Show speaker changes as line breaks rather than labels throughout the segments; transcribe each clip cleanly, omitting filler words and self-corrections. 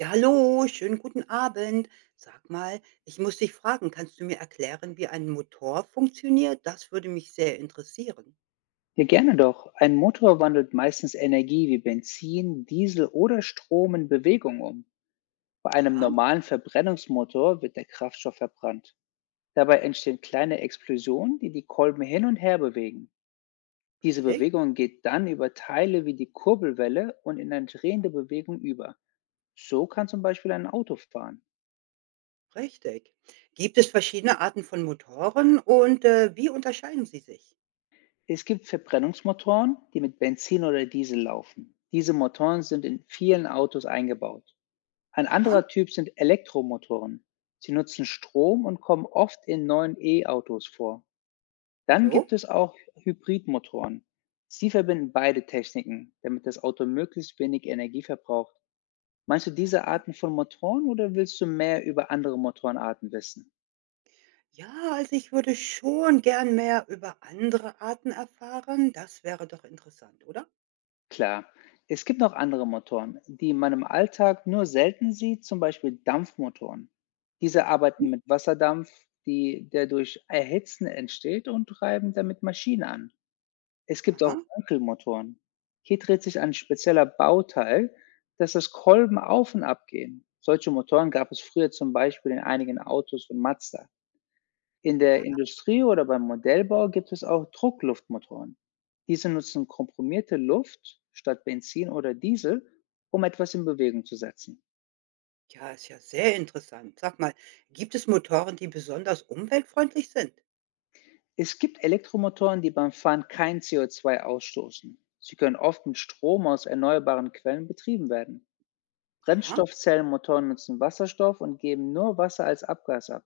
Ja, hallo, schönen guten Abend. Sag mal, ich muss dich fragen, kannst du mir erklären, wie ein Motor funktioniert? Das würde mich sehr interessieren.
Ja, gerne doch. Ein Motor wandelt meistens Energie wie Benzin, Diesel oder Strom in Bewegung um. Bei einem
Aha,
normalen Verbrennungsmotor wird der Kraftstoff verbrannt. Dabei entstehen kleine Explosionen, die die Kolben hin und her bewegen. Diese
richtig,
Bewegung geht dann über Teile wie die Kurbelwelle und in eine drehende Bewegung über. So kann zum Beispiel ein Auto fahren.
richtig. Gibt es verschiedene Arten von Motoren und wie unterscheiden sie sich?
Es gibt Verbrennungsmotoren, die mit Benzin oder Diesel laufen. Diese Motoren sind in vielen Autos eingebaut. Ein
Aha,
anderer Typ sind Elektromotoren. Sie nutzen Strom und kommen oft in neuen E-Autos vor. Dann
so.
gibt es auch Hybridmotoren. Sie verbinden beide Techniken, damit das Auto möglichst wenig Energie verbraucht. Meinst du diese
Aha.
Arten von Motoren oder willst du mehr über andere Motorenarten wissen?
Ja, also ich würde schon gern mehr über andere Arten erfahren. Das wäre doch interessant, oder?
Klar, es gibt noch andere Motoren, die man im Alltag nur selten sieht, zum Beispiel Dampfmotoren. Diese
Hm?
arbeiten mit Wasserdampf, die, der durch Erhitzen entsteht und treiben damit Maschinen an. Es gibt auch
Aha.
Wankelmotoren. Hier dreht sich ein spezieller Bauteil, dass das Kolben auf und ab gehen. Solche Motoren gab es früher zum Beispiel in einigen Autos von Mazda. In der
Ah,
Industrie oder beim Modellbau gibt es auch Druckluftmotoren. Diese nutzen komprimierte Luft statt Benzin oder Diesel, um etwas in Bewegung zu setzen.
ja, ist ja sehr interessant. Sag mal, gibt es Motoren, die besonders umweltfreundlich sind?
Es gibt Elektromotoren, die beim Fahren kein CO2 ausstoßen. Sie können oft mit Strom aus erneuerbaren Quellen betrieben werden.
Aha.
Brennstoffzellenmotoren nutzen Wasserstoff und geben nur Wasser als Abgas ab,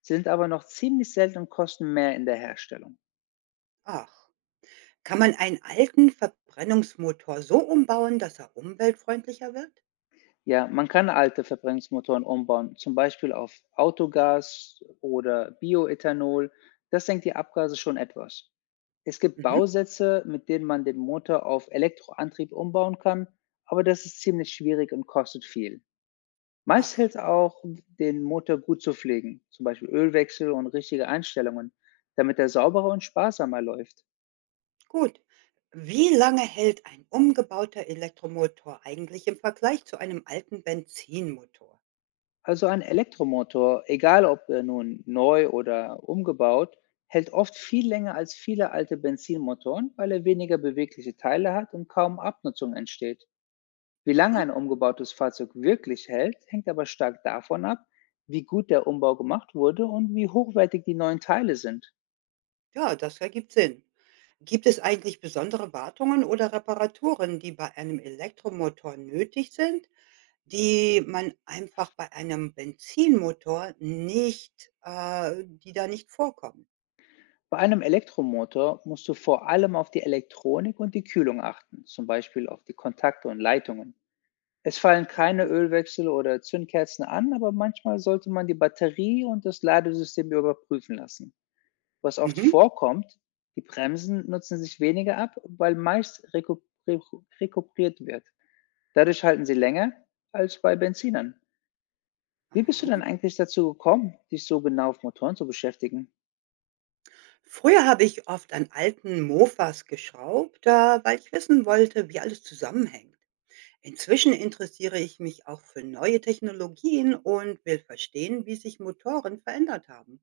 sind aber noch ziemlich selten und kosten mehr in der Herstellung.
Ach, kann man einen alten Verbrennungsmotor so umbauen, dass er umweltfreundlicher wird?
Ja, man kann alte Verbrennungsmotoren umbauen, zum Beispiel auf Autogas oder Bioethanol. Das senkt die Abgase schon etwas. Es gibt
Mhm.
Bausätze, mit denen man den Motor auf Elektroantrieb umbauen kann, aber das ist ziemlich schwierig und kostet viel. Meist
Ach,
hilft auch, den Motor gut zu pflegen, zum Beispiel Ölwechsel und richtige Einstellungen, damit er sauberer und sparsamer läuft.
gut. Wie lange hält ein umgebauter Elektromotor eigentlich im Vergleich zu einem alten Benzinmotor?
Also ein Elektromotor, egal ob er nun neu oder umgebaut, hält oft viel länger als viele alte Benzinmotoren, weil er weniger bewegliche Teile hat und kaum Abnutzung entsteht. Wie lange
Aha,
ein umgebautes Fahrzeug wirklich hält, hängt aber stark davon ab, wie gut der Umbau gemacht wurde und wie hochwertig die neuen Teile sind.
ja, das ergibt Sinn. Gibt es eigentlich besondere Wartungen oder Reparaturen, die bei einem Elektromotor nötig sind, die man einfach bei einem Benzinmotor nicht, die da nicht vorkommen?
Bei einem Elektromotor musst du vor allem auf die Elektronik und die Kühlung achten, zum Beispiel auf die Kontakte und Leitungen. Es fallen
Ja.
keine Ölwechsel oder Zündkerzen an, aber manchmal sollte man die Batterie und das Ladesystem überprüfen lassen. Was oft
Mhm.
vorkommt, die Bremsen nutzen sich weniger ab, weil meist rekuperiert wird. Dadurch halten sie länger als bei Benzinern. Wie bist du
Aha.
denn eigentlich dazu gekommen, dich so genau auf Motoren zu beschäftigen?
Früher habe ich oft an alten Mofas geschraubt, weil ich wissen wollte, wie alles zusammenhängt. Inzwischen interessiere ich mich auch für neue Technologien und will verstehen, wie sich Motoren verändert haben.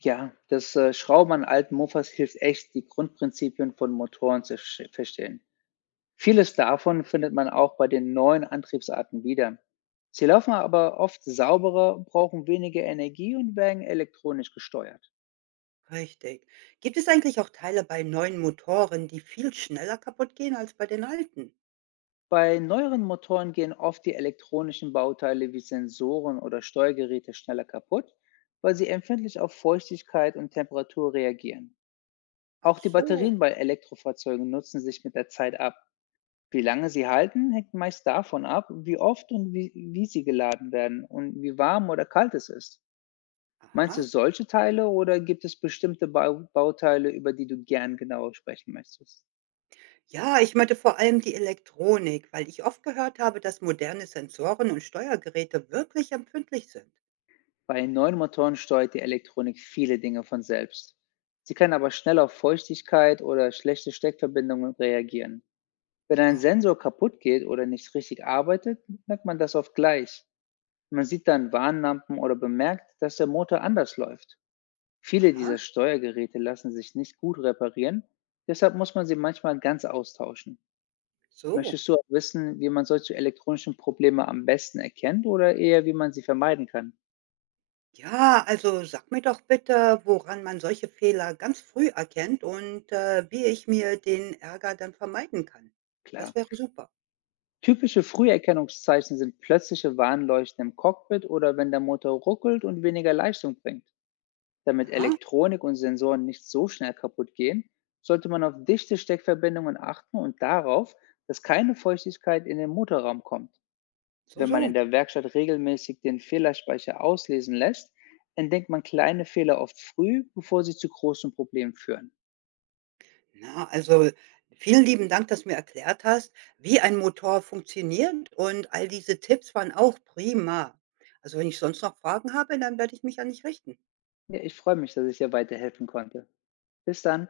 Ja, das Schrauben an alten Mofas hilft echt, die Grundprinzipien von Motoren verstehen. Vieles davon findet man auch bei den neuen Antriebsarten wieder. Sie laufen aber oft sauberer, brauchen weniger Energie und werden elektronisch gesteuert.
Richtig. Gibt es eigentlich auch Teile bei neuen Motoren, die viel schneller kaputt gehen als bei den alten?
Bei neueren Motoren gehen oft die elektronischen Bauteile wie Sensoren oder Steuergeräte schneller kaputt, weil sie empfindlich auf Feuchtigkeit und Temperatur reagieren.
Ach
Auch die
so.
Batterien bei Elektrofahrzeugen nutzen sich mit der Zeit ab. Wie lange sie halten, hängt meist davon ab, wie oft und wie sie geladen werden und wie warm oder kalt es ist. Meinst
Aha.
du solche Teile oder gibt es bestimmte Bauteile, über die du gern genauer sprechen möchtest?
Ja, ich meinte vor allem die Elektronik, weil ich oft gehört habe, dass moderne Sensoren und Steuergeräte wirklich empfindlich sind.
Bei neuen Motoren steuert die Elektronik viele Dinge von selbst. Sie kann aber schnell auf Feuchtigkeit oder schlechte Steckverbindungen reagieren. Wenn ein
Ah,
Sensor kaputt geht oder nicht richtig arbeitet, merkt man das oft gleich. Man sieht dann Warnlampen oder bemerkt, dass der Motor anders läuft. Viele
aha,
dieser Steuergeräte lassen sich nicht gut reparieren, deshalb muss man sie manchmal ganz austauschen.
so.
Möchtest du auch wissen, wie man solche elektronischen Probleme am besten erkennt oder eher, wie man sie vermeiden kann?
Ja, also sag mir doch bitte, woran man solche Fehler ganz früh erkennt und wie ich mir den Ärger dann vermeiden kann.
Klar.
Das wäre super.
Typische Früherkennungszeichen sind plötzliche Warnleuchten im Cockpit oder wenn der Motor ruckelt und weniger Leistung bringt. Damit
Aha,
Elektronik und Sensoren nicht so schnell kaputt gehen, sollte man auf dichte Steckverbindungen achten und darauf, dass keine Feuchtigkeit in den Motorraum kommt.
so,
Wenn man
so.
in der Werkstatt regelmäßig den Fehlerspeicher auslesen lässt, entdeckt man kleine Fehler oft früh, bevor sie zu großen Problemen führen.
Na, also vielen lieben Dank, dass du mir erklärt hast, wie ein Motor funktioniert und all diese Tipps waren auch prima. Also, wenn ich sonst noch Fragen habe, dann werde ich mich an dich richten.
Ja, ich freue mich, dass ich dir weiterhelfen konnte. Bis dann.